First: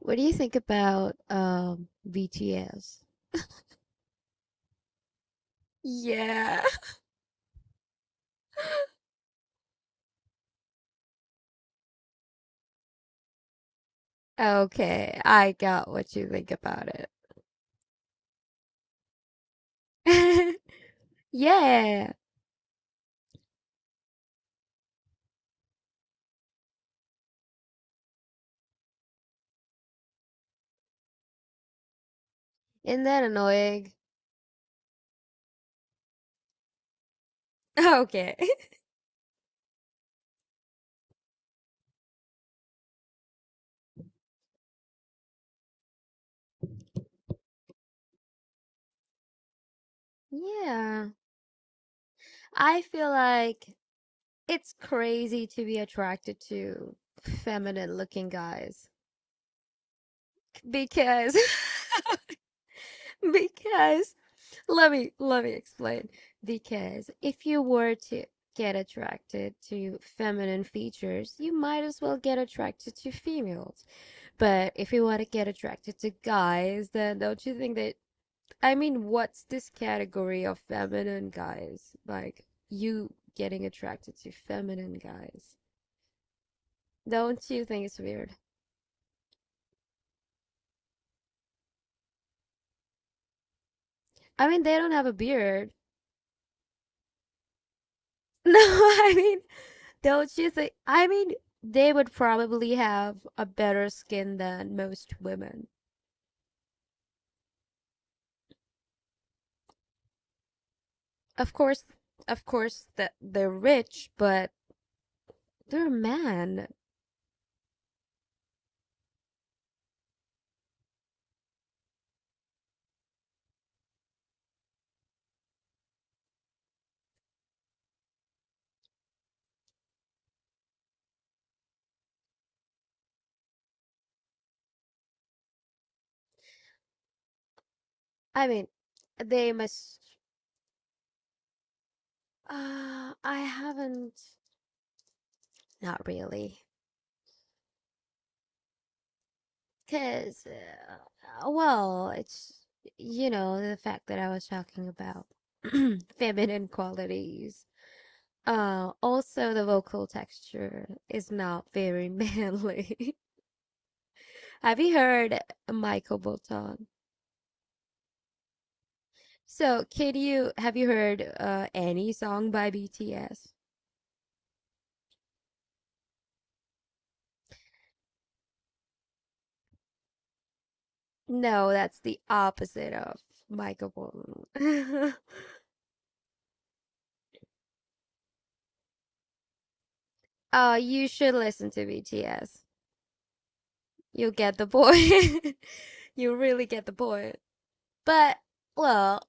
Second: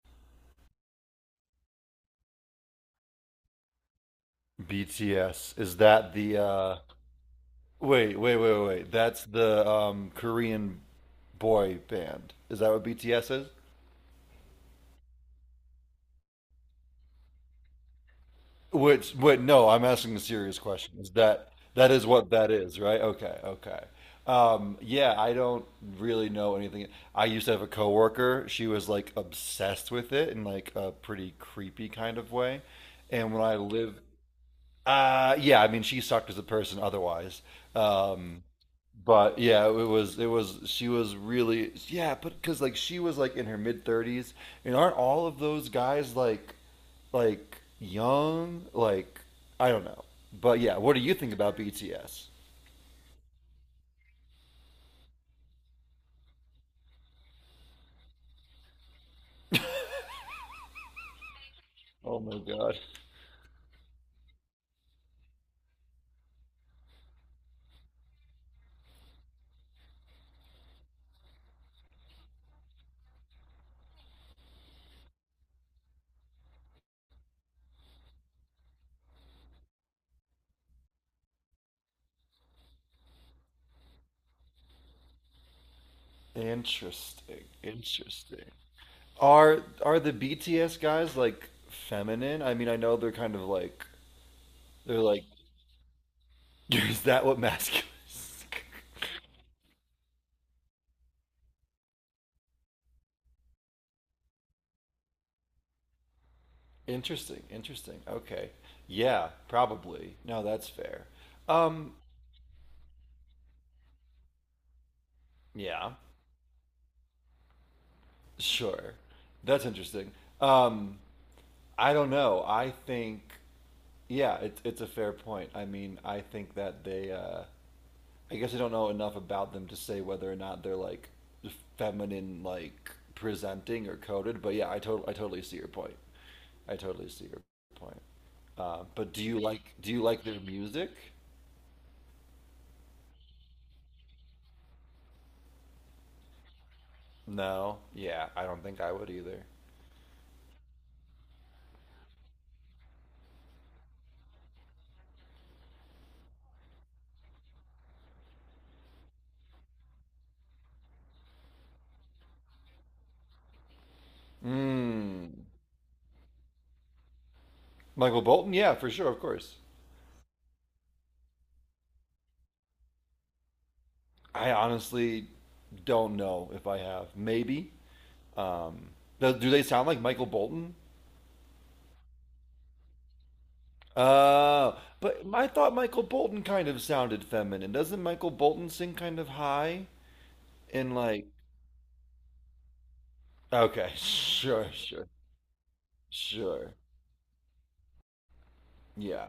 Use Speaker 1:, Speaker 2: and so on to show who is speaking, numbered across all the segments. Speaker 1: What do you think about BTS?
Speaker 2: BTS. Is that the
Speaker 1: Yeah.
Speaker 2: wait, wait, wait, wait, wait. That's the Korean boy band. Is that what BTS is?
Speaker 1: Okay, I got what you think about
Speaker 2: Which Wait, no, I'm asking a
Speaker 1: it.
Speaker 2: serious question. Is that that is
Speaker 1: Yeah,
Speaker 2: what that is, right? Okay, okay. Yeah, I don't really know anything. I used to have a coworker. She was like obsessed with it in like a pretty creepy kind of way.
Speaker 1: isn't that
Speaker 2: And when I
Speaker 1: annoying?
Speaker 2: lived yeah, I mean she sucked as a person otherwise.
Speaker 1: Okay.
Speaker 2: Um But yeah, it was she was really, yeah, but because like she was like in her mid thirties, and aren't all of those guys like young? Like I don't know, but yeah, what do
Speaker 1: Yeah,
Speaker 2: you think about BTS?
Speaker 1: I feel like it's crazy to be attracted to feminine looking guys because
Speaker 2: Oh my God,
Speaker 1: because Let me explain. Because if you were to get attracted to feminine features, you might as well get attracted to females. But if you want to get attracted to guys, then don't you think that, I mean, what's this category of feminine guys? Like you getting attracted to feminine guys.
Speaker 2: interesting,
Speaker 1: Don't you think it's weird?
Speaker 2: interesting. Are the BTS guys like feminine? I mean, I know they're kind of like
Speaker 1: I mean, they don't
Speaker 2: they're
Speaker 1: have a
Speaker 2: like
Speaker 1: beard.
Speaker 2: is that what masculine is?
Speaker 1: No, I mean, don't you think? I mean, they would probably have a better skin than most women.
Speaker 2: Interesting, interesting. Okay. Yeah, probably. No, that's fair.
Speaker 1: Of course,
Speaker 2: Um,
Speaker 1: of course that they're rich, but they're
Speaker 2: yeah,
Speaker 1: men.
Speaker 2: sure. That's interesting. Um, I don't know. I think yeah, it's a fair point. I mean, I think that they I guess I don't know enough about them to say whether or not they're like feminine like presenting or coded, but yeah, I totally see your point. I totally see your point.
Speaker 1: I mean,
Speaker 2: But do you
Speaker 1: they
Speaker 2: like do you
Speaker 1: must.
Speaker 2: like their music?
Speaker 1: I haven't. Not really,
Speaker 2: No. Yeah, I don't think I would either.
Speaker 1: cause well, it's the fact that I was talking about feminine qualities. Also the vocal texture is not very manly. Have you
Speaker 2: Mm.
Speaker 1: heard Michael Bolton?
Speaker 2: Michael Bolton, yeah, for sure, of course.
Speaker 1: So, can you have you heard any song by BTS?
Speaker 2: I honestly don't know if I have. Maybe. Um, do they sound like Michael Bolton?
Speaker 1: No, that's the opposite of Michael Bolton.
Speaker 2: But I thought Michael Bolton kind of sounded feminine. Doesn't Michael Bolton sing kind of high
Speaker 1: uh,
Speaker 2: and
Speaker 1: you
Speaker 2: like?
Speaker 1: should listen to BTS.
Speaker 2: Okay,
Speaker 1: You'll get the
Speaker 2: sure, sure,
Speaker 1: point. You really
Speaker 2: sure.
Speaker 1: get the point. But, well,
Speaker 2: Yeah.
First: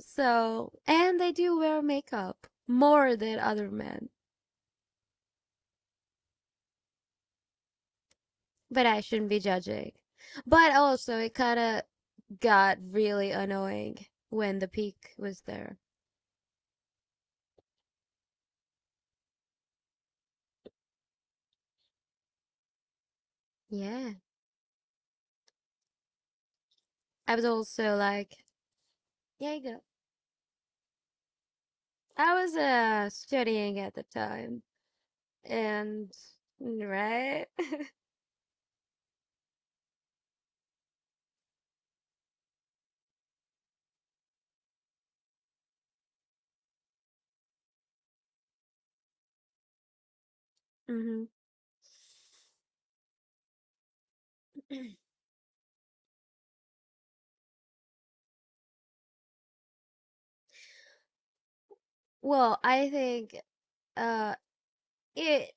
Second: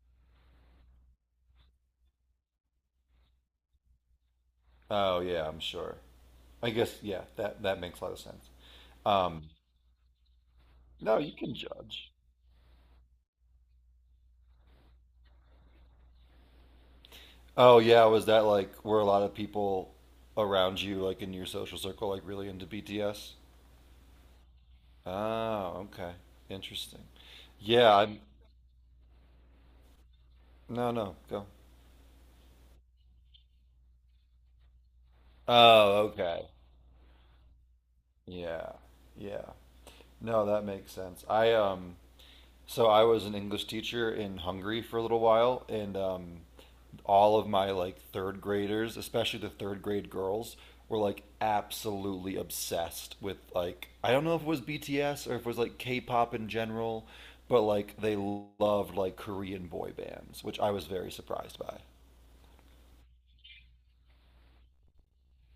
Speaker 1: so, and they do wear makeup more than other men.
Speaker 2: Oh yeah, I'm sure. I guess yeah. That that makes a lot of sense.
Speaker 1: But I shouldn't be
Speaker 2: Um,
Speaker 1: judging. But
Speaker 2: no,
Speaker 1: also,
Speaker 2: you
Speaker 1: it
Speaker 2: can
Speaker 1: kind of
Speaker 2: judge.
Speaker 1: got really annoying when the peak was there.
Speaker 2: Oh yeah, was that like were a lot of people around you, like in your social circle, like really into BTS?
Speaker 1: Yeah,
Speaker 2: Oh, okay. Interesting.
Speaker 1: I was also
Speaker 2: Yeah, I'm
Speaker 1: like, yeah, you go.
Speaker 2: No, no, go.
Speaker 1: I was studying at the time,
Speaker 2: Oh,
Speaker 1: and
Speaker 2: okay.
Speaker 1: right.
Speaker 2: Yeah. Yeah. No, that makes sense. I so I was an English teacher in Hungary for a little while, and all of my like third graders, especially the third grade girls, were like
Speaker 1: Hmm.
Speaker 2: absolutely obsessed with, like, I don't know if it was BTS or if it was like K-pop in general, but like they loved like Korean boy bands, which I was very surprised by.
Speaker 1: Well, uh it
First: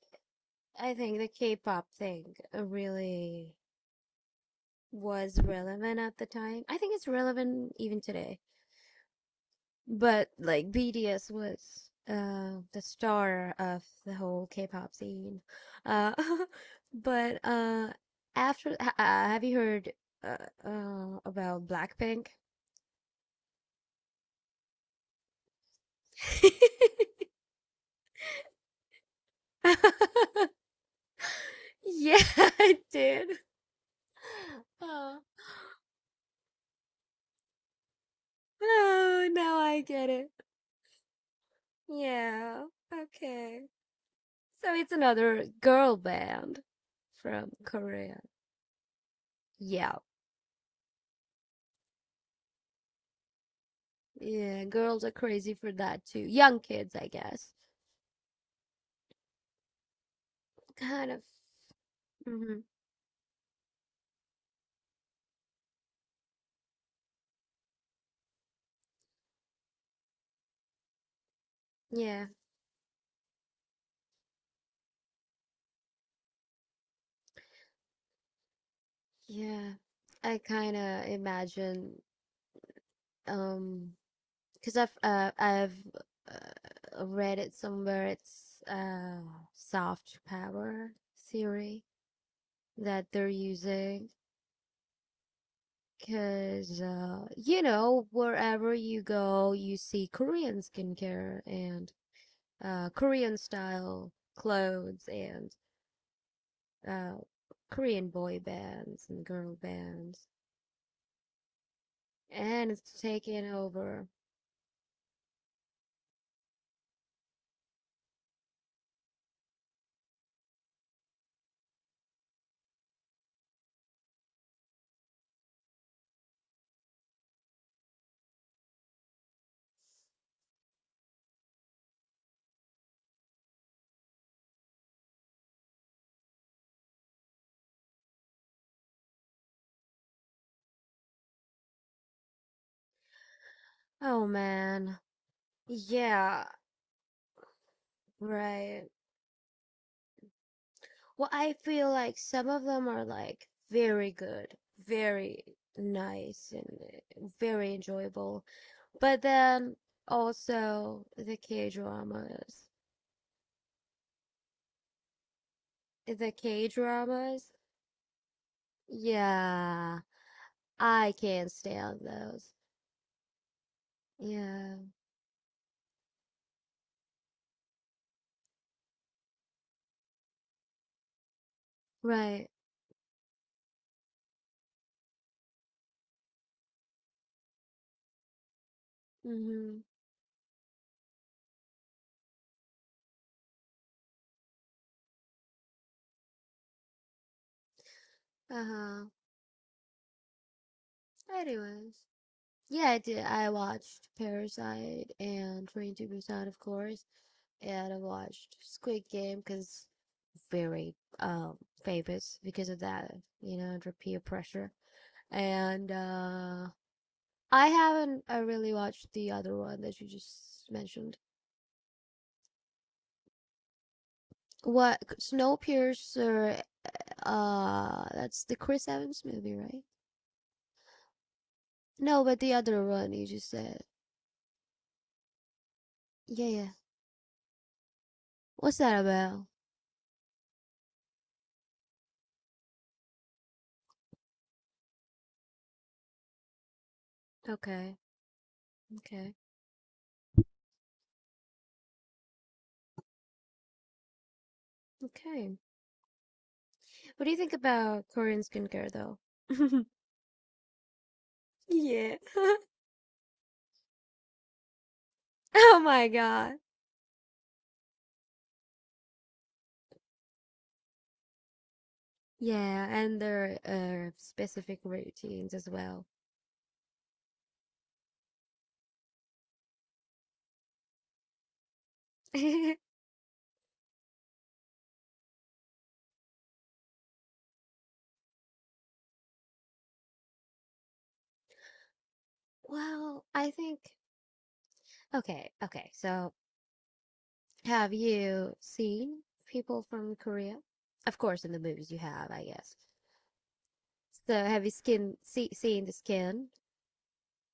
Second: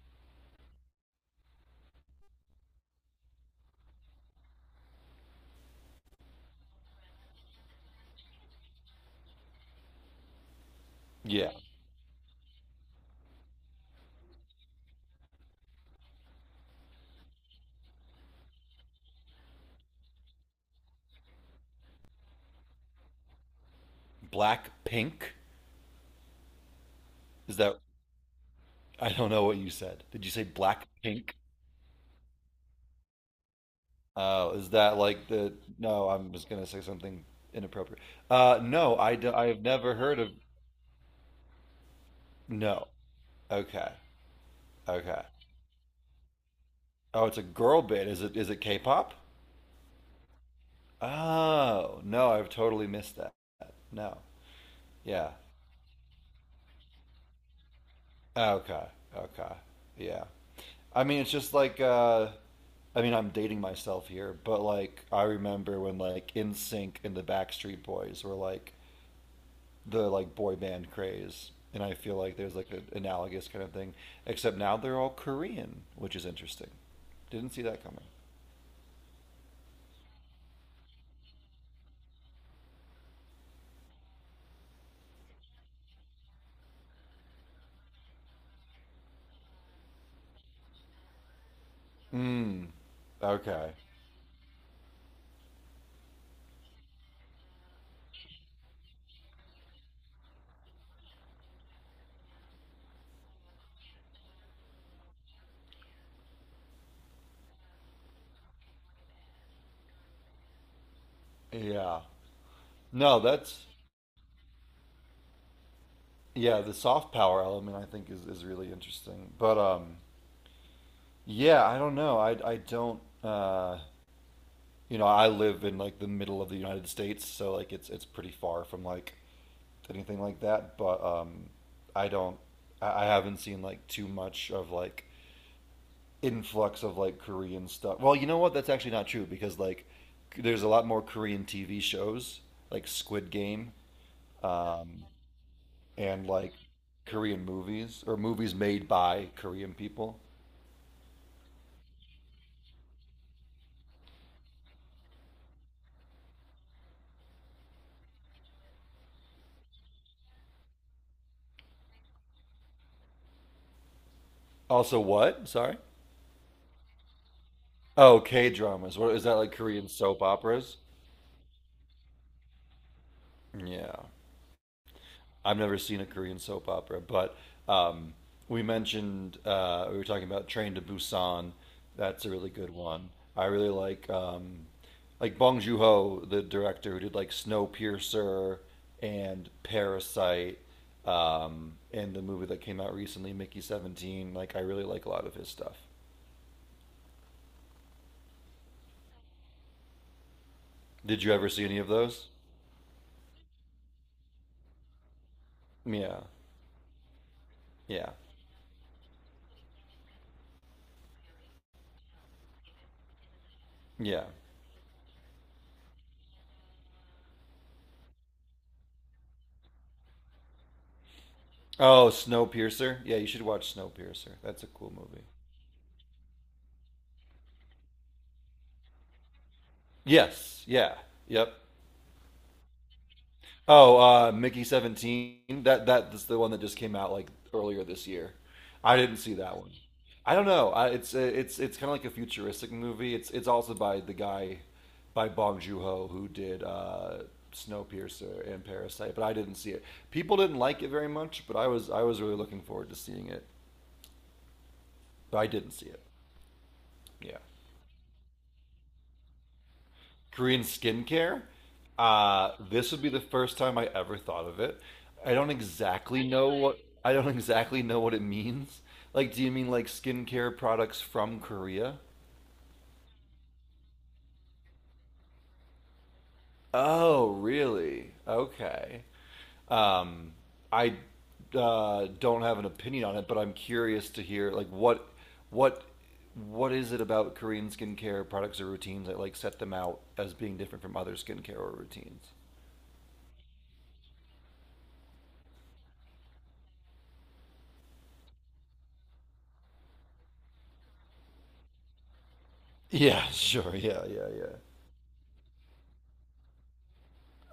Speaker 1: I think the K-pop thing really was relevant at the time. I think it's relevant even today. But like BTS
Speaker 2: Yeah.
Speaker 1: was the star of the whole K-pop scene. Uh but after ha have you heard uh, about Blackpink?
Speaker 2: Black Pink? Is that I don't know what you said. Did you say Black Pink?
Speaker 1: Yeah, I did.
Speaker 2: Oh, is that
Speaker 1: Oh.
Speaker 2: like the no, I'm just gonna say something inappropriate. No,
Speaker 1: Oh, now
Speaker 2: I've
Speaker 1: I
Speaker 2: never
Speaker 1: get
Speaker 2: heard of,
Speaker 1: it. Yeah.
Speaker 2: no.
Speaker 1: Okay.
Speaker 2: Okay.
Speaker 1: So it's
Speaker 2: Okay.
Speaker 1: another girl band
Speaker 2: Oh, it's a
Speaker 1: from
Speaker 2: girl band.
Speaker 1: Korea.
Speaker 2: Is it K-pop?
Speaker 1: Yeah.
Speaker 2: Oh, no, I've totally missed that. No.
Speaker 1: Yeah, girls are
Speaker 2: Yeah.
Speaker 1: crazy for that too. Young kids, I guess.
Speaker 2: Okay. Okay. Yeah. I
Speaker 1: Kind
Speaker 2: mean,
Speaker 1: of.
Speaker 2: it's just like
Speaker 1: Hmm.
Speaker 2: I mean, I'm dating myself here, but like I remember when like NSYNC and the Backstreet Boys were like the like boy band craze, and I feel
Speaker 1: Yeah,
Speaker 2: like there's like an analogous kind of thing, except now they're all Korean, which is interesting. Didn't see that coming.
Speaker 1: yeah. I kind of imagine, um, because I've read it somewhere. It's soft power theory
Speaker 2: Mm,
Speaker 1: that they're
Speaker 2: okay.
Speaker 1: using. Because wherever you go, you see Korean skincare and Korean style clothes and uh, Korean boy bands and girl bands,
Speaker 2: Yeah.
Speaker 1: and it's
Speaker 2: No,
Speaker 1: taking
Speaker 2: that's
Speaker 1: over.
Speaker 2: yeah, the soft power element I think is really interesting. But yeah, I don't know. I don't, you know, I live in like the middle of the United States, so like it's pretty far from like anything like that, but I don't I haven't seen like too much of like influx of like Korean stuff. Well, you know what? That's actually not true because like there's a lot more Korean TV shows like Squid Game,
Speaker 1: Oh man,
Speaker 2: um and
Speaker 1: yeah,
Speaker 2: like Korean movies or movies
Speaker 1: right.
Speaker 2: made by Korean people.
Speaker 1: Well, I feel like some of them are like very good, very nice, and very enjoyable, but then also the K dramas.
Speaker 2: Also, what? Sorry.
Speaker 1: The K dramas,
Speaker 2: Oh, K dramas. What is that like? Korean
Speaker 1: yeah,
Speaker 2: soap operas?
Speaker 1: I can't stand those.
Speaker 2: Yeah,
Speaker 1: Yeah,
Speaker 2: I've never seen a Korean soap opera, but um, we were talking about Train to Busan. That's a
Speaker 1: right.
Speaker 2: really good one. I really like Bong Joon Ho, the director who did like Snowpiercer and
Speaker 1: Mm-hmm.
Speaker 2: Parasite, and the movie that came out recently, Mickey 17. Like, I really like a lot of his stuff.
Speaker 1: Uh-huh.
Speaker 2: Did you ever see any of
Speaker 1: Anyways.
Speaker 2: those?
Speaker 1: Yeah, I did. I watched Parasite and 22
Speaker 2: Yeah,
Speaker 1: Percent, of course, and I
Speaker 2: yeah,
Speaker 1: watched Squid Game because very famous because of that, under peer
Speaker 2: yeah.
Speaker 1: pressure. And I haven't, I really watched the other one that you just mentioned.
Speaker 2: Oh, Snowpiercer. Yeah, you should watch Snowpiercer. That's a cool
Speaker 1: What,
Speaker 2: movie.
Speaker 1: Snowpiercer? That's the Chris Evans movie, right?
Speaker 2: Yes. Yeah. Yep.
Speaker 1: No, but the other one you just said.
Speaker 2: Oh, Mickey 17. That's the
Speaker 1: Yeah,
Speaker 2: one that
Speaker 1: yeah.
Speaker 2: just came out like earlier this year.
Speaker 1: What's
Speaker 2: I
Speaker 1: that
Speaker 2: didn't see
Speaker 1: about?
Speaker 2: that one. I don't know. I, it's kind of like a futuristic movie. It's also by the guy, by Bong Joon Ho, who did
Speaker 1: Okay,
Speaker 2: Snowpiercer and Parasite, but I
Speaker 1: okay,
Speaker 2: didn't see it. People didn't like it very much, but I was really looking forward to seeing it, but I
Speaker 1: okay.
Speaker 2: didn't see it.
Speaker 1: What do
Speaker 2: Yeah.
Speaker 1: you think about Korean skincare though?
Speaker 2: Korean skincare.
Speaker 1: Yeah.
Speaker 2: This would be the first time I ever thought of it. I don't
Speaker 1: Oh my
Speaker 2: exactly know
Speaker 1: God.
Speaker 2: what I don't exactly know what it means. Like, do you mean like skincare products from Korea?
Speaker 1: Yeah, and their specific routines as well.
Speaker 2: Oh, really? Okay. Um, I don't have an opinion on it, but I'm curious to hear like what what is it about Korean skincare products or routines that like set them out as being different from other skincare or routines?
Speaker 1: Well, I think, okay, okay. So, have you seen people from Korea? Of course, in the movies you have, I guess.
Speaker 2: Yeah, sure. Yeah, yeah,
Speaker 1: So,
Speaker 2: yeah.
Speaker 1: have you seen the skin?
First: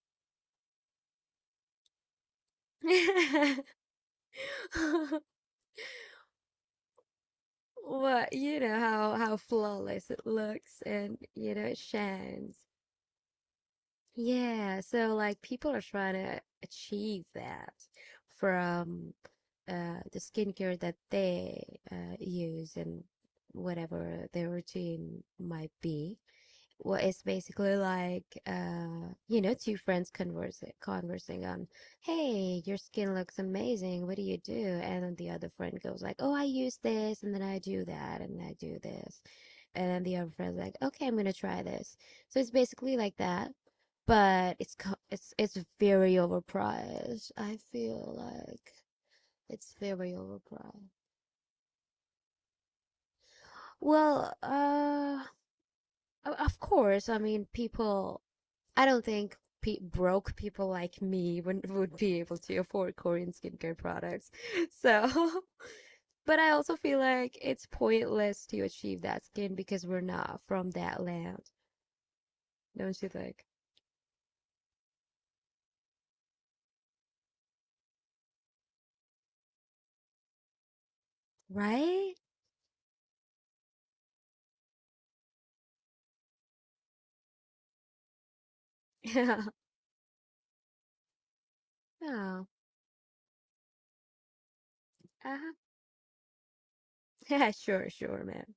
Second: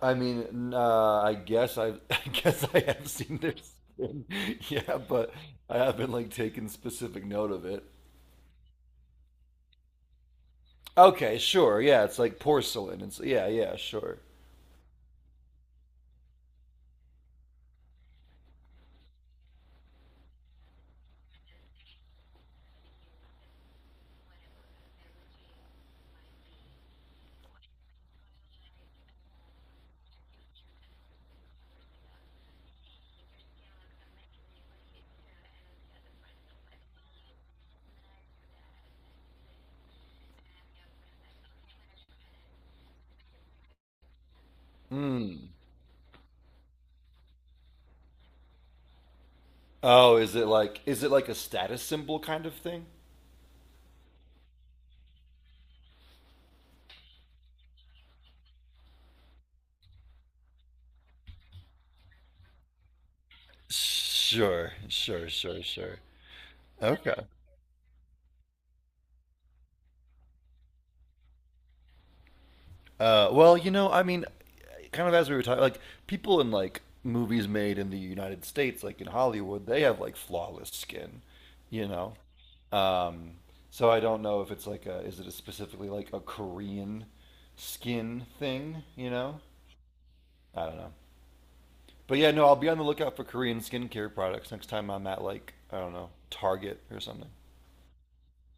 Speaker 2: I mean, I guess I I guess I have seen their skin, yeah, but I haven't like taken specific note of it.
Speaker 1: What? You know how flawless it looks, and
Speaker 2: Okay,
Speaker 1: you know it
Speaker 2: sure. Yeah, it's like
Speaker 1: shines.
Speaker 2: porcelain. It's yeah, yeah, sure.
Speaker 1: Yeah, so like people are trying to achieve that from the skincare that they use and whatever their routine might be. Well, it's basically like two friends conversing on, "Hey, your skin looks amazing. What do you do?" And then the other friend goes like, "Oh, I use this, and then I do that, and I do this." And then the other friend's like, "Okay, I'm gonna try this." So it's basically like that, but it's it's
Speaker 2: Mm.
Speaker 1: it's very overpriced. I feel like it's very
Speaker 2: Oh, is it like
Speaker 1: overpriced.
Speaker 2: is it like a status symbol kind of thing?
Speaker 1: Well, of course. I mean, people. I don't think broke people like me would be able to afford Korean skincare products.
Speaker 2: Sure, sure,
Speaker 1: So,
Speaker 2: sure, sure.
Speaker 1: but I also feel
Speaker 2: Okay.
Speaker 1: like it's pointless to achieve that skin because we're not from that land, don't you think?
Speaker 2: Well, you know, I mean, kind of as we were talking, like people in like movies made in the United States, like in Hollywood, they have like flawless skin, you know.
Speaker 1: Right?
Speaker 2: Um, so I don't know if it's like a is it a specifically like a Korean skin thing, you know?
Speaker 1: Yeah.
Speaker 2: I don't know. But yeah, no,
Speaker 1: Oh.
Speaker 2: I'll be on the lookout for Korean skincare products next time I'm at,
Speaker 1: Uh-huh.
Speaker 2: like, I don't know, Target or something.
Speaker 1: Yeah. Sure. Sure, man.